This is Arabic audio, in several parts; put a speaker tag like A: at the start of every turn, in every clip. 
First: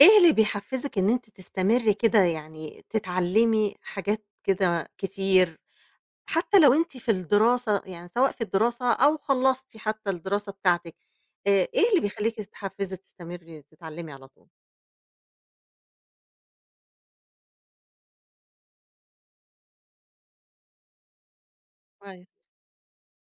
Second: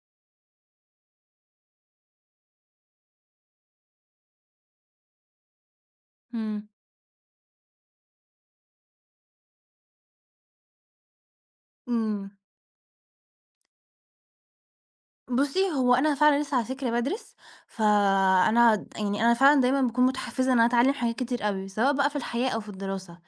A: إيه اللي بيحفزِك إن أنتِ تستمري كده يعني تتعلمي حاجات كده كتير، حتى
B: إمم.
A: لو أنتِ في الدراسة يعني سواء في الدراسة أو خلصتِ حتى الدراسة بتاعتِك، آآ، إيه اللي
B: إمم.
A: بيخليكِ تتحفزي، تستمري، تتعلمي على طول؟
B: بُصّي، هو أنا فعلًا لسّة على فكرة بادرس ف آآ أنا يعني أنا فعلًا دايمًا باكون متحفزة إن أنا أتعلم حاجات كتير أوي، سواء بقى في
A: كويس.
B: الحياة أو في الدراسة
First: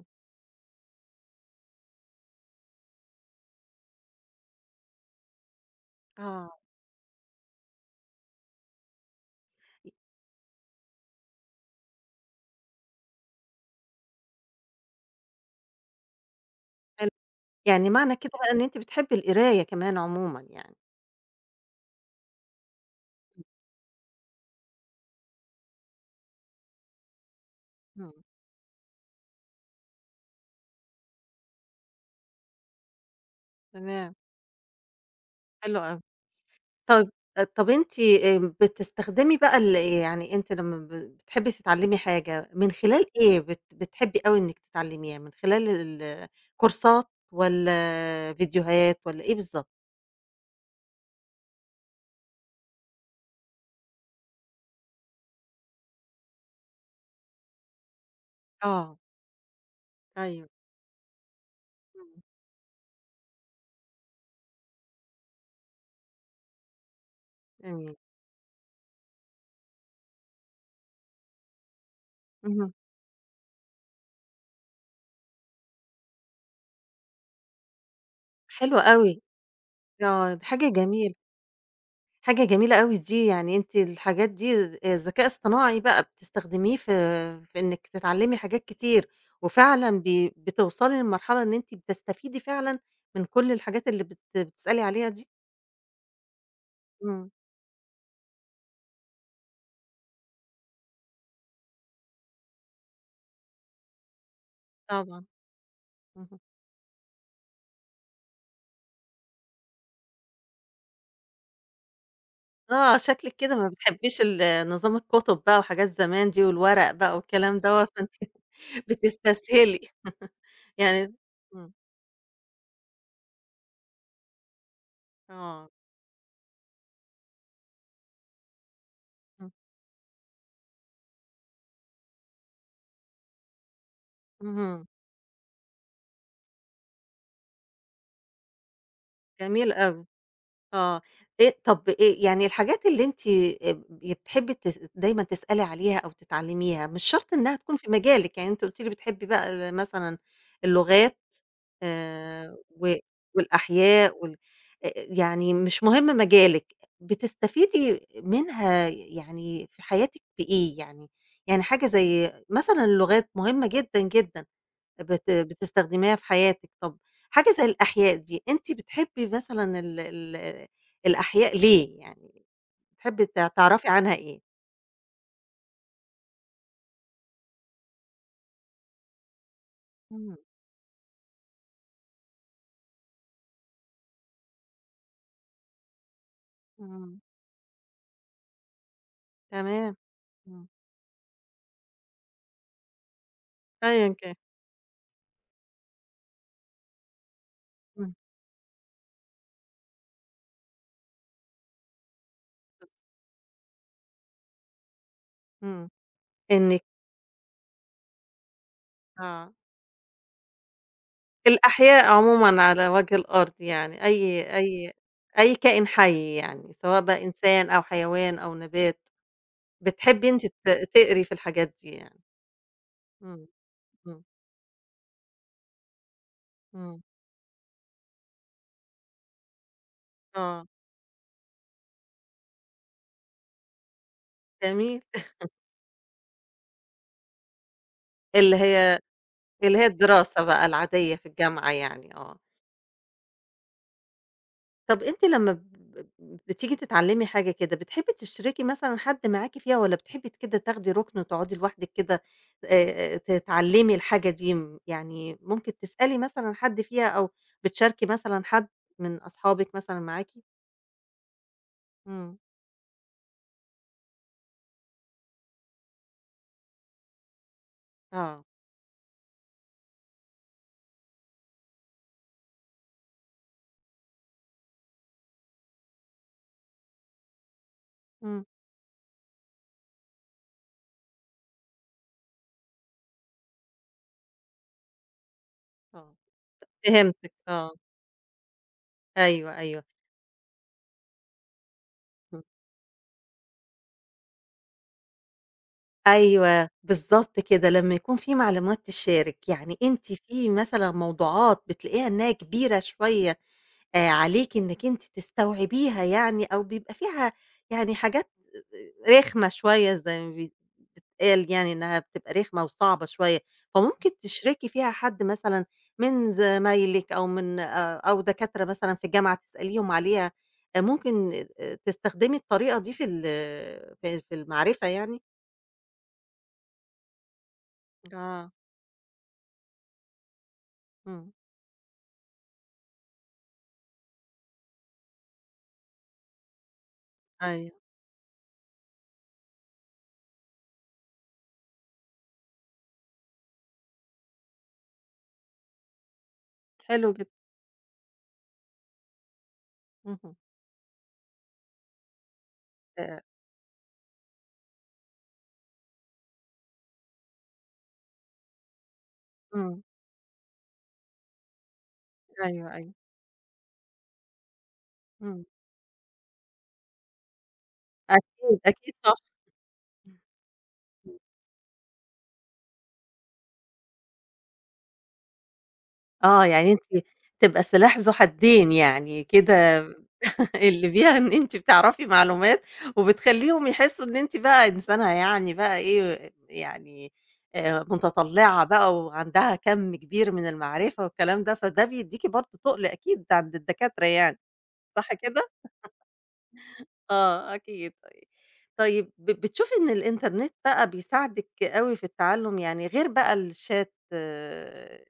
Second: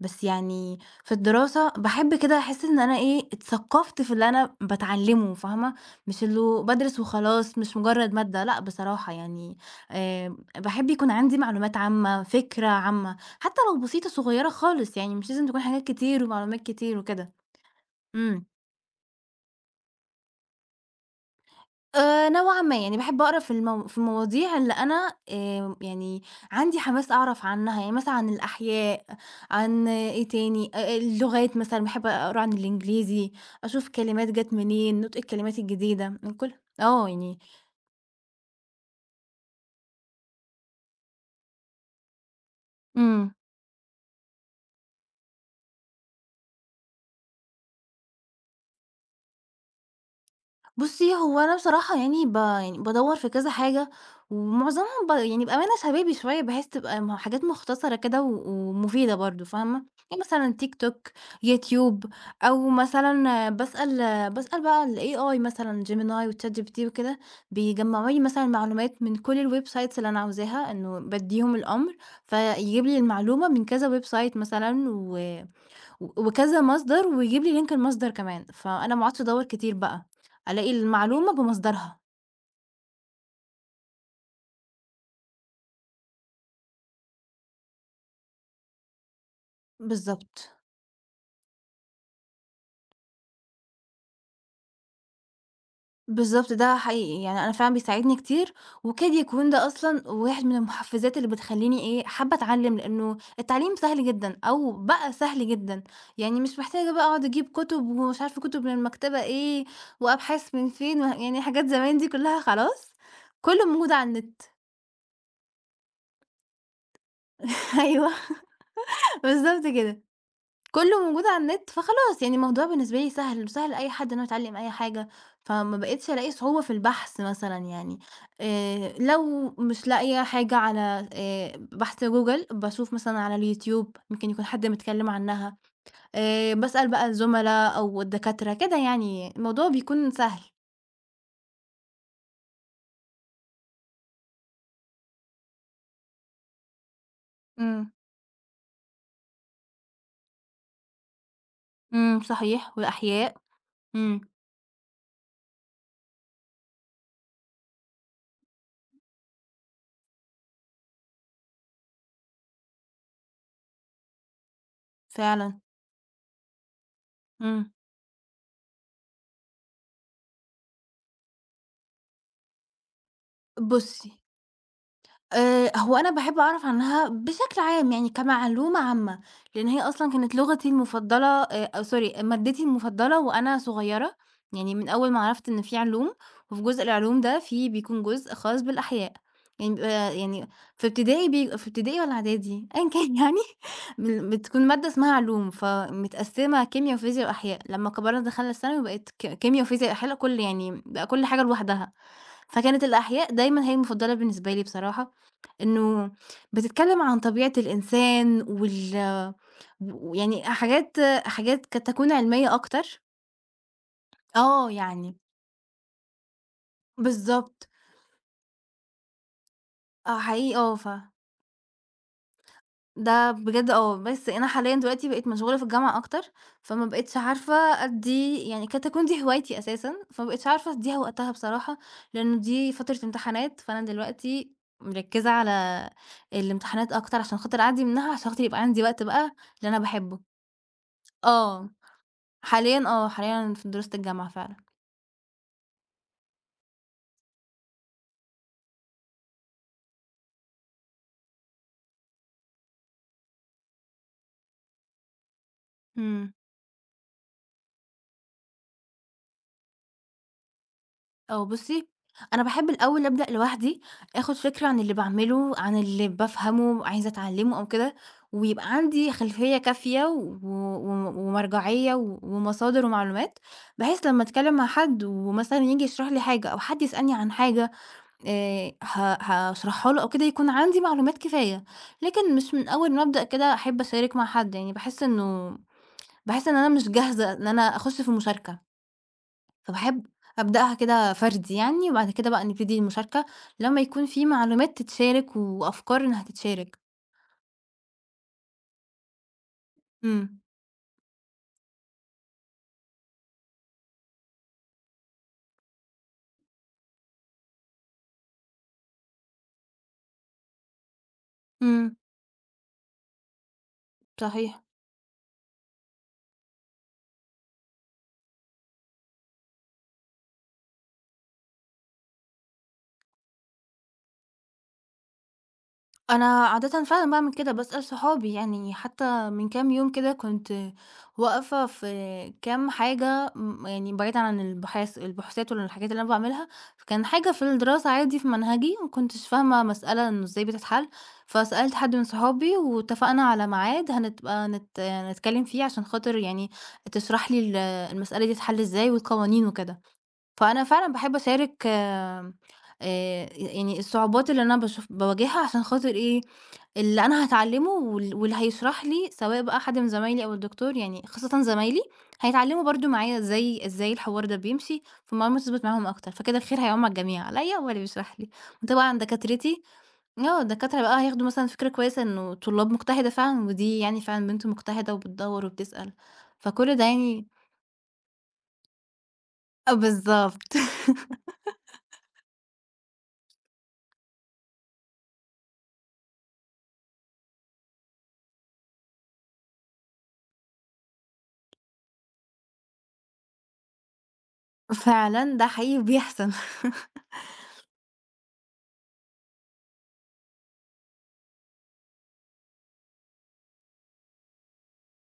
B: بس يعني في الدراسة باحب كده أحس إن أنا إيه، اتثقفت في اللي أنا باتعلمه فاهمة مش
A: آه.
B: إنه بادرس وخلاص مش مجرد مادة لأ بصراحة يعني، آآ باحب يكون عندي معلومات عامة فكرة عامة حتى لو بسيطة صغيرة خالص يعني مش لازم تكون حاجات كتير ومعلومات كتير
A: حلو،
B: وكده
A: يعني معنى كده
B: إمم.
A: إن أنتِ بتحبي القراية كمان عمومًا يعني.
B: آآ، نوعًا ما، يعني باحب أقرا في الم في المواضيع اللي أنا آآ يعني عندي حماس أعرف عنّها، يعني
A: إمم.
B: مثلًا عن الأحياء عن إيه تاني، أ أ اللغات مثلًا باحب أقرا عن الإنجليزي أشوف
A: تمام.
B: كلمات جات منين نطق الكلمات
A: حلو أوي،
B: الجديدة، من كل
A: طَب
B: آه يعني.
A: طَب أنتِ بتستخدمي بقى ال آآ يعني أنتِ لمّا بتحبي تتعلمي حاجة من خلال
B: إمم.
A: إيه بت بتحبي أوي إنِك تتعلميها، من خلال ال آآ كورسات والّا آآ فيديوهات، والّا إيه بالضبط؟
B: بُصّي هو أنا بصراحة يعني ب يعني بادوّر في كذا حاجة ومعظمهم ب يعني بأمانة شبابي شوية بحيث تبقى م حاجات مختصَرة كده و
A: آه.
B: ومفيدة برضه فاهمة؟ يعني
A: أيوه.
B: مثلًا Youtube ،Tiktok
A: إمم.
B: أو مثلًا باسأل باسأل بقى الAI مثلًا Gemini وChatGPT وكده
A: جميل.
B: بيجمّعوا لي مثلًا معلومات من كل الwebsites اللي أنا عاوزاها إنه بادّيهم الأمر ف
A: اهم.
B: يجيب لي المعلومة من كذا website مثلًا و و وكذا مصدر ويجيب لي link المصدر كمان
A: حلو
B: فأنا ما
A: أوي.
B: أقعُدش أدوّر كتير
A: ي
B: بقى
A: آه، دي حاجة
B: ألاقي
A: جميل
B: المعلومة بمصدرها.
A: حاجة جميلة أوي دي، يعني أنتِ الحاجات دي آآ ذكاء اصطناعي بقى بتستخدميه في في إنِك تتعلّمي حاجات كتير وفعلًا بي
B: بالضبط.
A: بتوصَلي للمرحلة إن أنتِ بتستفيدي فعلًا من كل الحاجات اللي بت بتسألي عليها دي؟
B: بالضبط، ده حقيقي،
A: إمم.
B: يعني أنا فعلًا بيساعدني كتير وكاد يكون ده أصلًا واحد من المحفّزات اللي بتخلّيني إيه، حابّة أتعلّم لإنه التعليم سهل جدًا أو بقى
A: طبعًا.
B: سهل جدًا
A: اهم.
B: يعني مش محتاجة بقى أقعُد أجيب كُتب ومش عارفة كُتب من المكتبة إيه، وأبحاث من فين، وه يعني حاجات زمان دي كلّها خلاص،
A: آه، شكلِك كده
B: كلّه
A: ما
B: موجود على
A: بتحبّيش
B: النت.
A: ال نظام الكُتب بقى وحاجات زمان دي والورق بقى والكلام دوّة فأنتِ
B: أيوه بالضبط
A: بتستسهلي
B: كده، كلّه
A: يعني
B: موجود على النت
A: إمم.
B: فخلاص يعني الموضوع بالنسبة لي سهل وسهل لأي حد إن هو يتعلّم أي حاجة،
A: آه.
B: فما بقيتش ألاقي صعوبة في البحث مثلًا يعني آآ، لو
A: إمم.
B: مش لاقية حاجة على آآ بحث Google باشوف مثلًا على الYoutube ممكن يكون حد
A: اهم.
B: متكلّم عنها آآ، باسأل بقى الزُملا أو الدكاترة كده يعني الموضوع
A: جميل أوي،
B: بيكون سهل.
A: آه، آآ طَب آآ يعني الحاجات اللي أنتِ آآ ب ي بتحبّي تس دايمًا تسألي عليها أو تتعلّميها، مش شرط إنها تكون في
B: إمم.
A: مجالِك، يعني أنتِ قُلتِ لي بتحبّي بقى ال مثلًا اللغات
B: إمم،
A: آآ
B: صحيح
A: و
B: والأحياء،
A: والأحياء
B: إمم.
A: وال آآ يعني مش مهم مجالِك بتستفيدي منها ي يعني في حياتِك بإيه يعني؟ يعني حاجة زي مثلًا اللغات مهمّة جدًا، جدًا بت
B: فعلًا.
A: بتستخدميها في حياتِك، طَب حاجة زي
B: إمم.
A: الأحياء دي أنتِ بتحبّي مثلًا ال ال الأحياء ليه، يعني بتحبّي ت تعرفي عنها
B: بُصّي
A: إيه؟
B: آآ هو أنا باحب أعرف عنها بشكل عام يعني كمعلومة عامة لإن هي أصلًا كانت
A: اهم.
B: لغتي المفضلة آآ آآ sorry مادتي المفضّلة وأنا صغيّرة، يعني من أول ما عرفت إن في علوم وفي جزء
A: إمم.
B: العلوم ده في بيكون جزء خاص بالأحياء، يعني
A: تمام،
B: بيبقى يعني
A: إمم.
B: في ابتدائي، بيبقى في ابتدائي والّا إعدادي؟ أيًا كان يعني،
A: أيًا
B: مل
A: كان.
B: بتكُون مادة اسمها علوم فمتقسّمة كيميا وفيزيا وأحياء، لمّا
A: إمم.
B: كبِرنا دخَلنا الثانوي بقِت ك كيميا وفيزيا وأحياء ل كل يعني م بقى كل حاجة لوحدها، فكانت الأحياء دايمًا هي المفضّلة بالنسبة لي بصراحة،
A: إمم
B: إنه
A: إنِك
B: بتتكلّم عن طبيعة الإنسان وال
A: آه.
B: و ويعني حاجات حاجات قد
A: الأحياء
B: تكون عِلمية
A: عمومًا على
B: أكتر.
A: وجه الأرض يعني أي
B: آه
A: أي
B: يعني
A: أي كائن حي يعني سواء بقى
B: بالضبط.
A: إنسان أو حيوان أو نبات
B: آه،
A: بتحبّي أنتِ
B: حقيقي
A: ت
B: آه، ف
A: تقري في الحاجات دي يعني.
B: ده
A: إمم،
B: بجد آه،
A: إمم.
B: بس أنا حاليًا دلوقتي بقيت مشغولة في الجامعة أكتر فما
A: إمم.
B: بقيتش عارفة أدّي يعني قد تكون دي هوايتي أساسًا فما بقيتش
A: آه.
B: عارفة أدّيها وقتها بصراحة لإنه دي فترة إمتحانات فأنا دلوقتي
A: جميل.
B: مركّزة على الإمتحانات أكتر عشان خاطر أعدّي منها عشان خاطر
A: اللي
B: يبقى عندي
A: هي
B: وقت بقى للي
A: اللي
B: أنا
A: هي
B: باحبّه.
A: الدراسة بقى العادية في
B: آه،
A: الجامعة يعني، آه.
B: حاليًا آه، حاليًا أنا في دراسة الجامعة فعلًا.
A: طَب أنتِ لمّا ب ب بتيجي تتعلّمي حاجة كده بتحبّي تشرِكي مثلًا حد معاكِ فيها والّا بتحبّي ت كده تاخدي رُكن وتقعُدي لوحدِك كده آآ آآ تتعلّمي الحاجة دي م يعني ممكن تسألي
B: إمم.
A: مثلًا حد فيها أو بتشاركي مثلًا حد من أصحابِك مثلًا معاكِ؟
B: آه، بُصّي،
A: امم.
B: أنا بأحب الأول أبدأ لوحدي، آخُد فكرة عن اللي باعمله، عن اللي بافهمه، عايزة أتعلَّمه، أو كده.
A: آه.
B: ويبقى عندي خلفية كافية و و و ومرجعية و ومصادر ومعلومات، بحيث لمَّا أتكلَّم مع حد، ومثلًا ييجي يشرح لي حاجة، أو حد يسألني عن حاجة،
A: امم.
B: آآ، ه هاشرحها له أو كده، يكون عندي معلومات كفاية. لكن مش من أول ما أبدأ كده، أحِب أشارك مع حد. يعني بأحِس إنه
A: آه،
B: بأحِس إن أنا مش
A: فهمتِك
B: جاهزة، إن
A: آه.
B: أنا أخُش في مُشاركة.
A: أيوه، أيوه.
B: فباحب أبدأها كده فردي يعني، وبعد كده
A: امم.
B: بقى نبتدي المشاركة، لمّا يكون في معلومات تتشارك وأفكار إنها
A: أيوه،
B: تتشارك.
A: بالضبط كده. لمَّا يكون في معلومات تتشارك، يعني أنتِ
B: امم.
A: في مثلًا موضوعات بتلاقيها إن هي كبيرة شوية، آآ، عليكي إنِك أنتِ تستوعبيها يعني؟ أو بيبقى فيها يعني، حاجات آآ، رخمة شوية، زي ما بيتقال يعني
B: امم.
A: إنها بتبقى رخمة وصعبة شوية. فممكن
B: صحيح.
A: تشركي فيها حد مثلًا من زمايلِك، أو من آآ، أو دكاترة مثلًا في الجامعة، تسأليهم عليها. ممكن تستخدمي الطريقة دي في ال في في المعرفة يعني؟
B: أنا عادةً فعلًا باعمل كده باسأل صحابي
A: آه.
B: يعني حتى من كام يوم كده كنت
A: إمم.
B: واقفة في كام حاجة، م يعني بعيدًا عن البحاث البحوثات والحاجات اللي أنا باعملها، فكان حاجة في
A: أيوه.
B: الدراسة عادي في منهجي ما كنتش فاهمة مسألة إنه إزاي بتتحل، فسألت حد من صحابي واتفقنا على معاد هنبقى نت نتكلم فيه عشان خاطر يعني
A: حلو جدًا.
B: تشرح لي ال المسألة دي تتحل إزاي والقوانين وكده،
A: اهم.
B: فأنا فعلًا باحب أشارك آمم
A: آآ
B: آآ يعني الصعوبات اللي أنا باشوف باواجهها عشان خاطر إيه، اللي أنا هاتعلمه وال واللي هيشرح لي سواء بقى حد
A: إمم.
B: من زمايلي أو الدكتور يعني خاصةً زمايلي،
A: أيوه
B: هيتعلموا برضه
A: أيوه.
B: معايا إزاي إزاي الحوار ده بيمشي، فالمعلومة
A: إمم.
B: تثبَت معاهم أكتر فكده الخير هيّعُم على الجميع عليّا وعلى اللي بيشرح لي
A: أكيد أكيد
B: وطبعًا
A: صح.
B: دكاترتي، آه الدكاترة بقى هياخدوا مثلًا فكرة كويسة إنه طلاب مُجتهدَة فعلًا ودي يعني فعلًا بنت مُجتهدَة وبتدوّر وبتسأل
A: آه يعني
B: فكل ده
A: أنتِ
B: يعني
A: تبقى سلاح ذو حدين يعني، كده
B: آه بالضبط.
A: اللي فيها إن أنتِ بتعرفي معلومات وبتخليهم يحسوا إن أنتِ بقى إنسانة يعني بقى إيه يعني، آآ متطلعة بقى وعندها كم كبير من المعرفة والكلام ده فده بيديكِ برضه تُقل أكيد عند الدكاترة يعني صح
B: فعلًا ده
A: كده؟
B: حقيقي وبيحصل.
A: آه أكيد، طيب طيب ب بتشوفي إن الإنترنت بقى بيساعدِك أوي في التعلم يعني غير بقى الchat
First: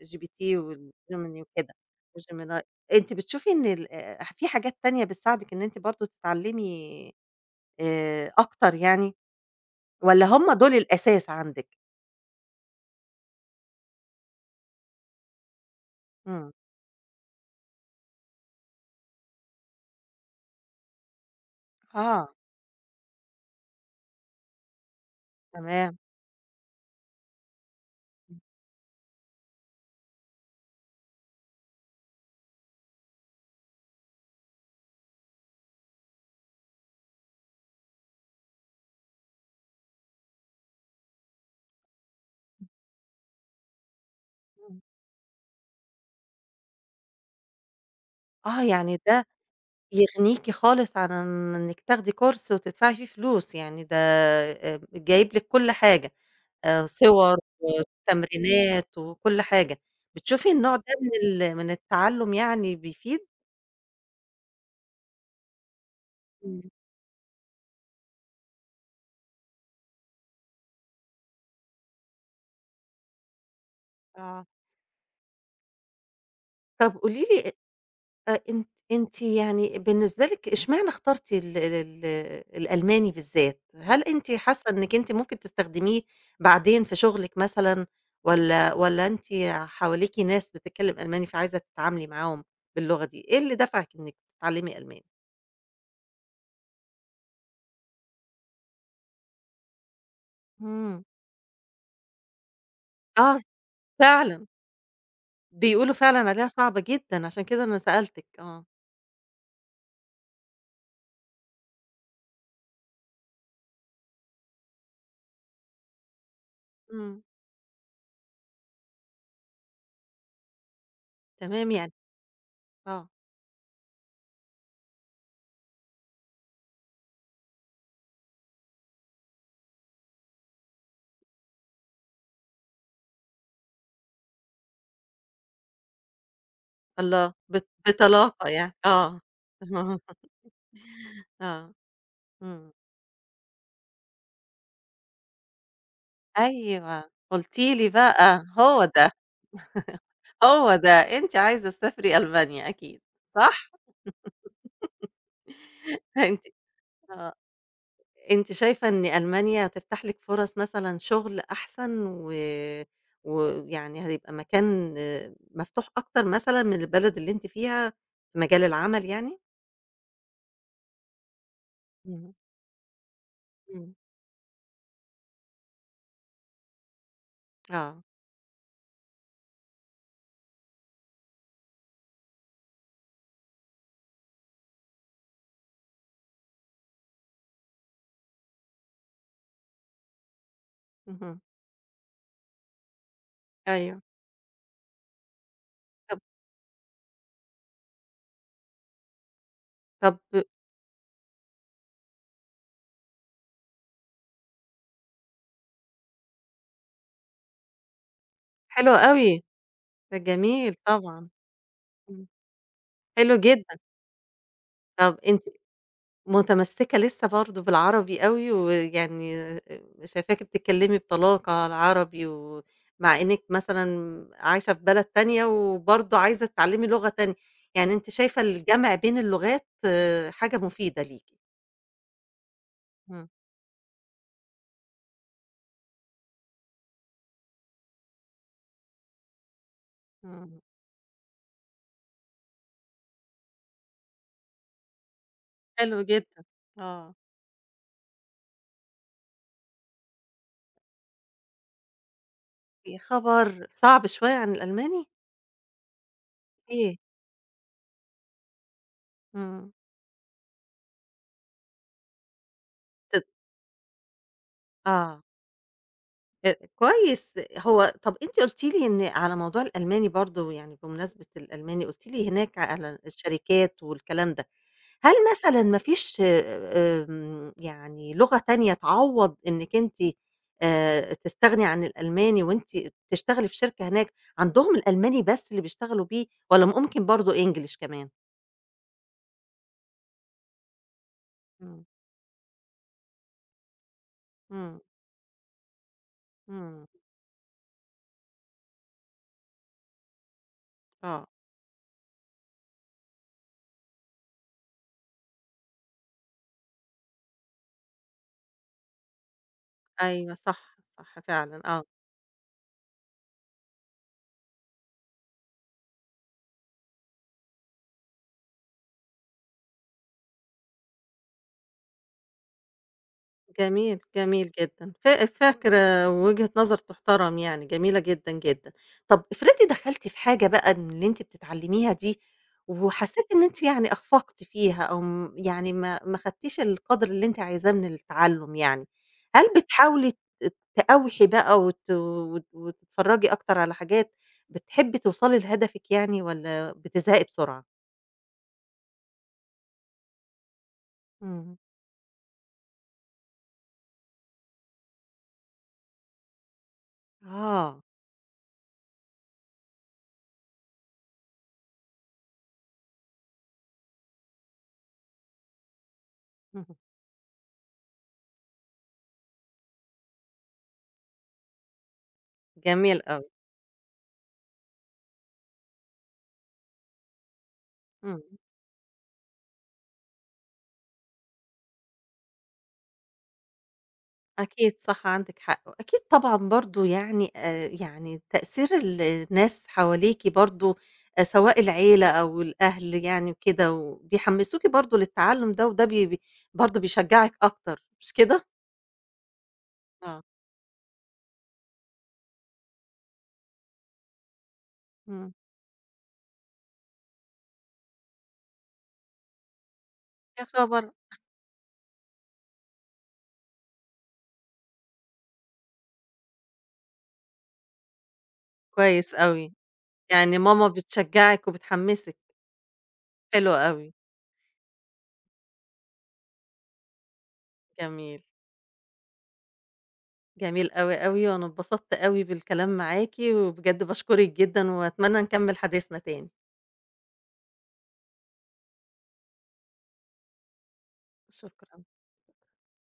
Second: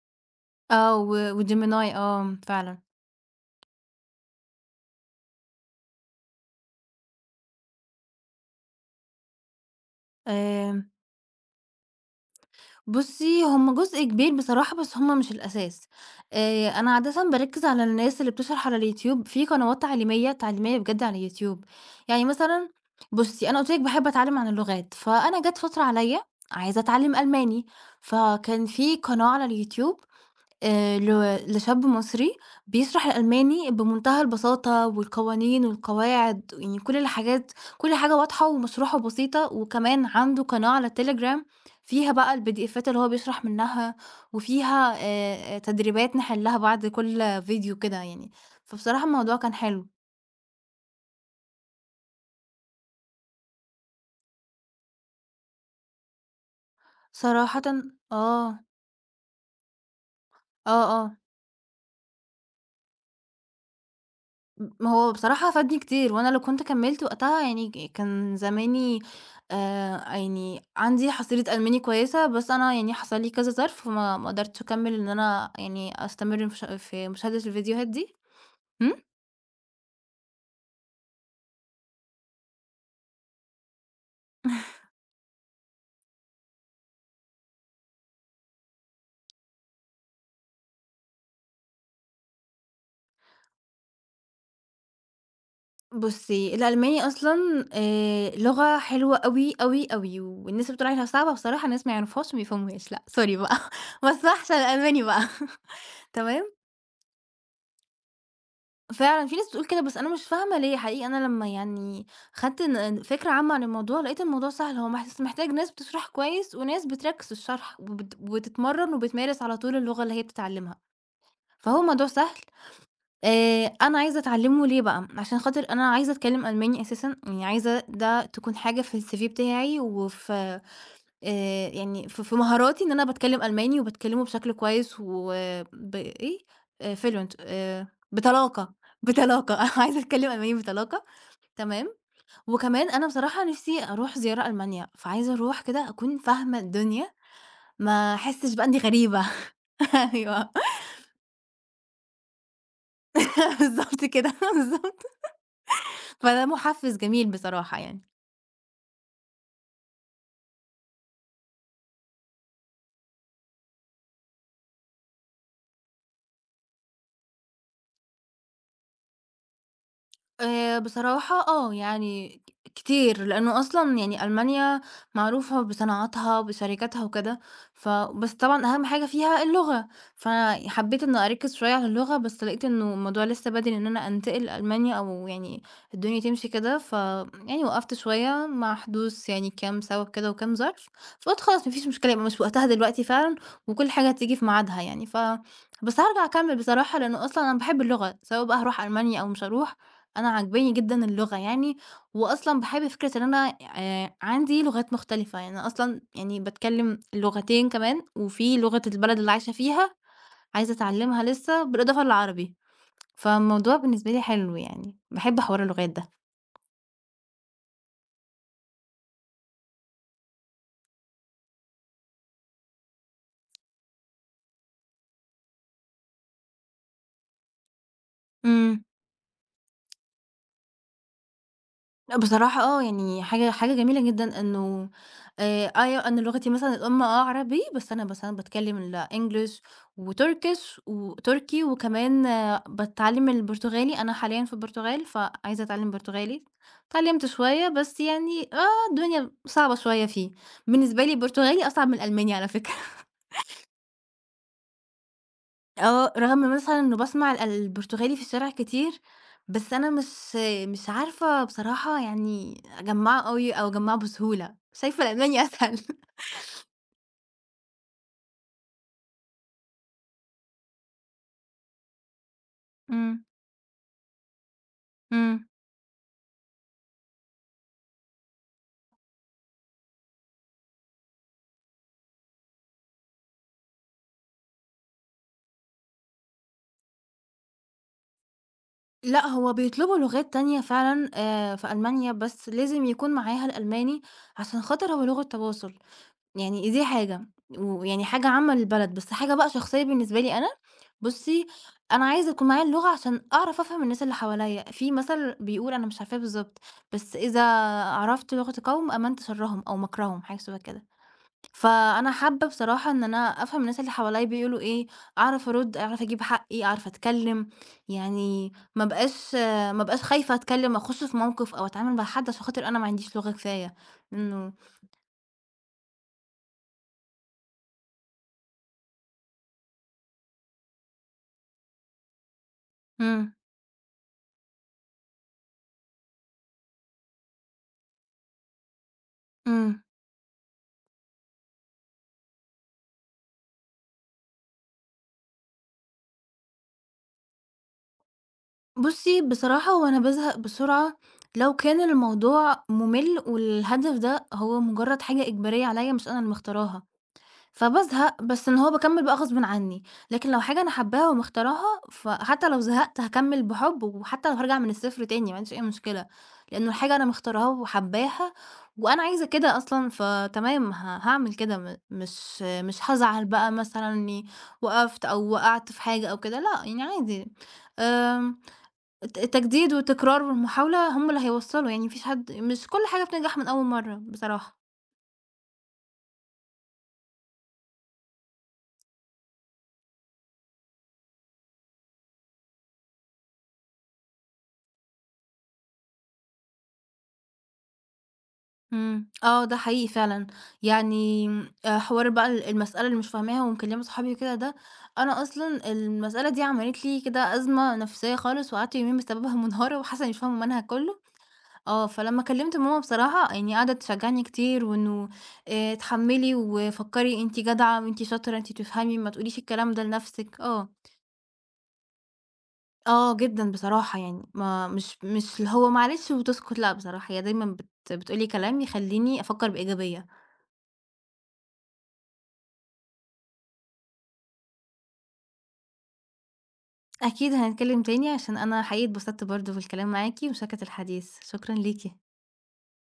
A: gpt
B: آه و
A: والGemini وكده
B: وGemini آه
A: وGemini
B: فعلًا.
A: أنتِ بتشوفي إن ال آآ في حاجات تانية بتساعدك إن أنتِ برضه تتعلمي آآ أكتر يعني؟ والّا هم دول
B: آآ
A: الأساس عندِك؟
B: بُصّي، هُم جزء كبير بصراحة، بس هُم مش الأساس
A: امم.
B: آآ أنا عادةً باركز على الناس اللي بتشرح على اليوتيوب في قنوات تعليمية تعليمية بجد على اليوتيوب. يعني
A: آه.
B: مثلًا بُصّي، أنا قُلت لِك باحب أتعلم عن اللغات، فأنا جات فترة
A: تمام.
B: عليا عايزة أتعلم ألماني، فكان في قناة على اليوتيوب آآ لو لشاب مصري بيشرح الألماني بمنتهى البساطة والقوانين والقواعد، يعني كل الحاجات كل حاجة واضحة ومشروحة بسيطة، وكمان عنده قناة على التليجرام فيها بقى الpdfات اللي هو بيشرح منها وفيها آآ تدريبات نحلها بعد كل فيديو كده يعني،
A: آه يعني
B: فبصراحة
A: ده
B: الموضوع كان حلو.
A: يغنيكِ خالص عن إنِك تاخدي كورس وتدفعي فيه فلوس يعني، ده آآ جايب لِك كل حاجة آآ صور
B: صراحةً آه.
A: وتمرينات وكل حاجة، بتشوفي
B: آه
A: النوع ده من
B: آه.
A: ال من التعلم يعني بيفيد؟
B: م ما هو بصراحة فادني كتير وأنا لو كنت
A: امم.
B: كمّلت وقتها يعني ك كان زماني آآ يعني عندي حصيلة ألماني كويسة، بس أنا يعني حصل لي كذا ظرف فما ما
A: آه.
B: قدرتش أكمل إن أنا يعني أستمر في ش
A: طب
B: في
A: قولي
B: مشاهدة
A: لي أ
B: الفيديوهات دي.
A: أ أن
B: امم.
A: أنتِ يعني بالنسبة لِك اشمعنى اختارتِ ال ال ال الألماني بالذات؟ هل أنتِ حاسة إنِك أنتِ ممكن تستخدميه بعدين في شغلِك مثلًا والّا والّا أنتِ حواليكِ ناس بتتكلم ألماني فعايزة تتعاملي معاهم باللغة دي إيه اللي دفعِك إنِك تتعلمي ألماني؟
B: بُصِي، الألماني أصلًا آآ لغة حلوة أوي أوي أوي. والناس اللي بتقول
A: همم.
B: عليها صعبة بصراحة ناس ما يعرفوهاش وما يفهموهاش. لأ، sorry
A: آه،
B: بقى بس
A: فعلًا.
B: أحسن الألماني بقى،
A: بيقولوا فعلًا عليها
B: تمام.
A: صعبة جدًا، عشان كده أنا سألتِك آه.
B: فعلًا في ناس بتقول كده بس أنا مش فاهمة ليه حقيقي! أنا لمّا يعني خدت ن فكرة عامة عن الموضوع لقيت الموضوع سهل. هو بس محتاج ناس بتشرح كويس، وناس
A: امم.
B: بتركز في الشرح، وبت وبتتمرن، وبتمارس على طول اللغة اللي هي بتتعلمها.
A: تمام
B: فهو
A: يعني
B: موضوع سهل.
A: آه.
B: آآ، أنا عايزة أتعلمه ليه بقى، عشان خاطر أنا عايزة أتكلم ألماني أساسًا، يعني عايزة ده تكون حاجة في الCV بتاعي، وف آآ يعني ف في مهاراتي إن أنا باتكلم ألماني وباتكلمه بشكل كويس وب إيه، Fluent
A: الله، ب
B: آآ
A: بطلاقة يعني
B: بطلاقة،
A: آه.
B: بطلاقة، أنا عايزة أتكلم ألماني بطلاقة،
A: آه،
B: تمام.
A: امم.
B: وكمان أنا بصراحة نفسي أروح زيارة ألمانيا فعايزة أروح كده أكون فاهمة
A: أيوه
B: الدنيا،
A: قلتِ لي
B: ما
A: بقى،
B: أحسش بقى إني
A: هو ده.
B: غريبة، أيوه.
A: هو ده أنتِ عايزة تسافري ألمانيا أكيد، صح؟
B: بالضبط كده، بالضبط.
A: فأنتِ
B: فده مُحفز جميل
A: آه،
B: بصراحة يعني.
A: أنتِ شايفة إن ألمانيا هتفتح لِك فرص مثلًا شغل أحسن و ويعني هيبقى مكان مفتوح أكتر مثلًا من البلد اللي أنتِ فيها في مجال العمل يعني؟
B: آآ بصراحة آه
A: إمم.
B: يعني كتير، لأنه
A: إمم.
B: أصلًا يعني ألمانيا معروفة بصناعاتها وبشركاتها وكده، ف
A: آه.
B: بس طبعًا أهم حاجة فيها اللغة، فحبيت إني أركز شوية على اللغة بس لقيت إنه الموضوع لسّا بدري إن أنا انتقل لألمانيا أو يعني الدنيا تمشي كده، ف يعني وقفت شوية مع حدوث يعني كام سبب كده وكام ظرف،
A: أها.
B: فقُلت خلاص ما فيش مشكلة يبقى مش وقتها دلوقتي فعلًا وكل
A: أيوه.
B: حاجة هتيجي في ميعادها يعني، ف بس
A: طَب
B: هارجع أكمل بصراحة لأنه أصلًا أنا باحب اللغة سواء بقى هاروح ألمانيا أو مش هاروح
A: طب
B: أنا عجباني جدًا اللغة يعني، وأصلًا باحب فكرة إن أنا آآ عندي لغات مختلفة يعني أنا أصلًا يعني باتكلم لُّغتين كمان في لغة
A: حلو
B: البلد اللي
A: أوي
B: عايشة فيها
A: ده
B: عايزة
A: جميل
B: اتعلمها
A: طبعًا
B: لسّة، بالإضافة
A: إمم
B: للعربي
A: حلو جدًا.
B: فالموضوع بالنسبة لي حلو يعني
A: طبَ
B: باحب
A: أنتِ
B: حوار اللغات ده
A: متمسكة لسّة برضه بالعربي أوي ويعني آآ شايفاكِ بتتكلمي بطلاقة العربي، ومع إنك مثلًا عايشة في بلد تانية وبرضه عايزة تتعلمي لغة تانية، يعني أنتِ شايفة
B: إمم.
A: الجمع بين اللغات حاجة مفيدة ليكِ؟
B: لأ بصراحة آه، يعني
A: امم.
B: حاجة حاجة جميلة جدًا إنه، آآ أيوه أنا لغتي مثلًا الأُم آه عربي بس أنا مثلًا باتكلّم الEnglish،
A: امم.
B: وTurkish و تركي وكمان باتعلّم البرتغالي، أنا حاليًا في البرتغال ف عايزة أتعلّم
A: حلو جدًا،
B: برتغالي،
A: آه.
B: اتعلّمت شوية بس يعني آه، الدنيا صعبة شوية فيه، بالنسبة لي البرتغالي أصعب من الألماني على فكرة.
A: يا خبر! صعب شوية عن الألماني؟
B: آه رغم مثلًا
A: إيه؟
B: إنه باسمع ال البرتغالي في الشارع كتير،
A: امم.
B: بس أنا مش مش عارفة بصراحة يعني أجمّعه
A: ت
B: أوي أو أجمّعه بسهولة، شايفة
A: آه.
B: الألماني أسهل.
A: [unintelligible] كويس، هو طَب أنتِ قُلتِ لي إن على موضوع الألماني برضه يعني، بمناسبة الألماني قُلتِ لي هناك على
B: امم.
A: الشركات والكلام ده، هل
B: امم.
A: مثلًا ما فيش آمم يعني لغة تانية تعوّض إنك أنتِ، آآ تستغني عن الألماني وأنتِ تشتغلي في شركة هناك، عندهم الألماني بس اللي بيشتغلوا بيه، والّا ممكن برضو English كمان؟
B: لأ، هو بيطلبوا لغات تانية فعلًا آآ في
A: امم.
B: ألمانيا بس لازم يكون معاها الألماني، عشان
A: امم.
B: خاطر هو لغة تواصُل، يعني دي
A: امم.
B: حاجة، ويعني حاجة عامة للبلد بس حاجة بقى شخصيّة بالنسبة لي أنا،
A: آه.
B: بُصّي، أنا عايزة يكون معايا اللغة عشان أعرف أفهَم الناس اللي حواليّا، في مثل بيقول أنا مش عارفاه بالضبط، بس إذا عرفت لغة قوم آمنت شرّهم أو مكرهم
A: أيوه
B: حاجة شبَه
A: صح،
B: كده،
A: صح فعلًا، آه.
B: فأنا حابّة بصراحة إن أنا أفهَم الناس اللي حواليّا بيقولوا إيه، أعرف أرُد، أعرف أجيب حقّي، أعرف أتكلّم، يعني ما أبقاش ما أبقاش خايفة أتكلّم أخش في موقِف أو أتعامل مع حد بس خاطر أنا ما عنديش لغة كفاية،
A: جميل، جميل
B: إنه
A: جدًا، ف فاكرة وجهة نظر تُحترم يعني جميلة جدًا، جدًا. طَب إفرضي دخلتِ في حاجة بقى من اللي أنتِ بتتعلّميها دي، وحسّيتِ
B: امم.
A: إن أنت يعني أخفقتِ فيها أو آمم، يعني ما ما خدتيش القدْر اللي أنتِ عايزاه من التعلُّم يعني، هل
B: امم.
A: بتحاولي ت تقاوحي بقى وت و و تتفرّجي أكتر على حاجات، بتحبّي توصَلي لهدفِك يعني والّا بتزهقي بسرعة؟
B: بُصّي، بصراحة هو أنا بازهق بسرعة لو
A: إمم.
B: كان الموضوع مُمِل والهدف ده هو مُجرّد حاجة إجبارية عليّا مش أنا اللي مختارها،
A: آه.
B: فبازهق بس إن هو باكمِّل بقى غصبٍ عنّي، لكن لو حاجة أنا حابّاها ومختارها، فحتّى لو زهقت هاكمِّل بحُب، وحتّى لو هارجع من الصفر تاني ما عنديش أي مشكلة، لإنّه
A: اهم.
B: الحاجة أنا مختارها وحابّاها وأنا عايزة كده أصلًا، فتمام ه هاعمل كده م مش مش
A: جميل
B: هازعل
A: أوي.
B: بقى مثلًا إنّي وقفْت أو وقعْت في حاجة أو كده لأ، يعني عادي
A: إمم.
B: آمم الت التجديد والتكرار والمحاولة هم اللي هيوصّلوا، يعني ما فيش حد مش كل حاجة بتنجح من أول مرّة بصراحة.
A: أكيد صح، عندِك حق. وأكيد طبعًا برضه يعني آآ يعني تأثير ال الناس حواليكِ برضه آآ سواء العيلة أو الأهل يعني وكده وبيحمّسوكِ برضه للتعلُّم ده وده ب ب برضه بيشجّعِك أكتر مش كده؟
B: إمم. آه، ده حقيقي
A: آه.
B: فعلًا. يعني م آآ حوار بقى ال المسألة اللي مش فاهماها ومكلِّمة صحابي وكده ده أنا
A: إمم.
B: أصلًا المسألة دي عملِت لي كده أزمة نفسيّة خالص وقعدت يومين بسببها مُنهارة وحاسّة إنّي مش فاهمة
A: يا
B: المنهج
A: خبر!
B: كُلّه، آه، فلمّا كلِّمت ماما بصراحة يعني قاعدة تشجّعني كتير وإنه آآ "اتحمّلي وفكّري أنتِ جدعة وأنتِ شاطرة، أنتِ بتفهمي ما
A: كويس
B: تقوليش
A: أوي،
B: الكلام ده
A: يعني
B: لنَفْسِك." آه.
A: ماما بتشجّعِك وبتحمّسِك.
B: آه، جدًا
A: حلو أوي.
B: بصراحة يعني ما مش مش اللي هو معلش وبتسكت لأ بصراحة هي دايمًا بت بتقول
A: جميل.
B: لي كلام يخلّيني أفكّر بإيجابية.
A: جميل أوي، أوي، وأنا اتبسطت أوي بالكلام معاكِ وبجد باشكرِك جدًا وأتمنّى نكمِّل حديثنا تاني.
B: أكيد هنتكلِّم تاني عشان أنا حقيقي اتبسطت برضه في الكلام معاكِ ومشاركة الحديث، شكرًا
A: شكرًا.
B: ليكِ.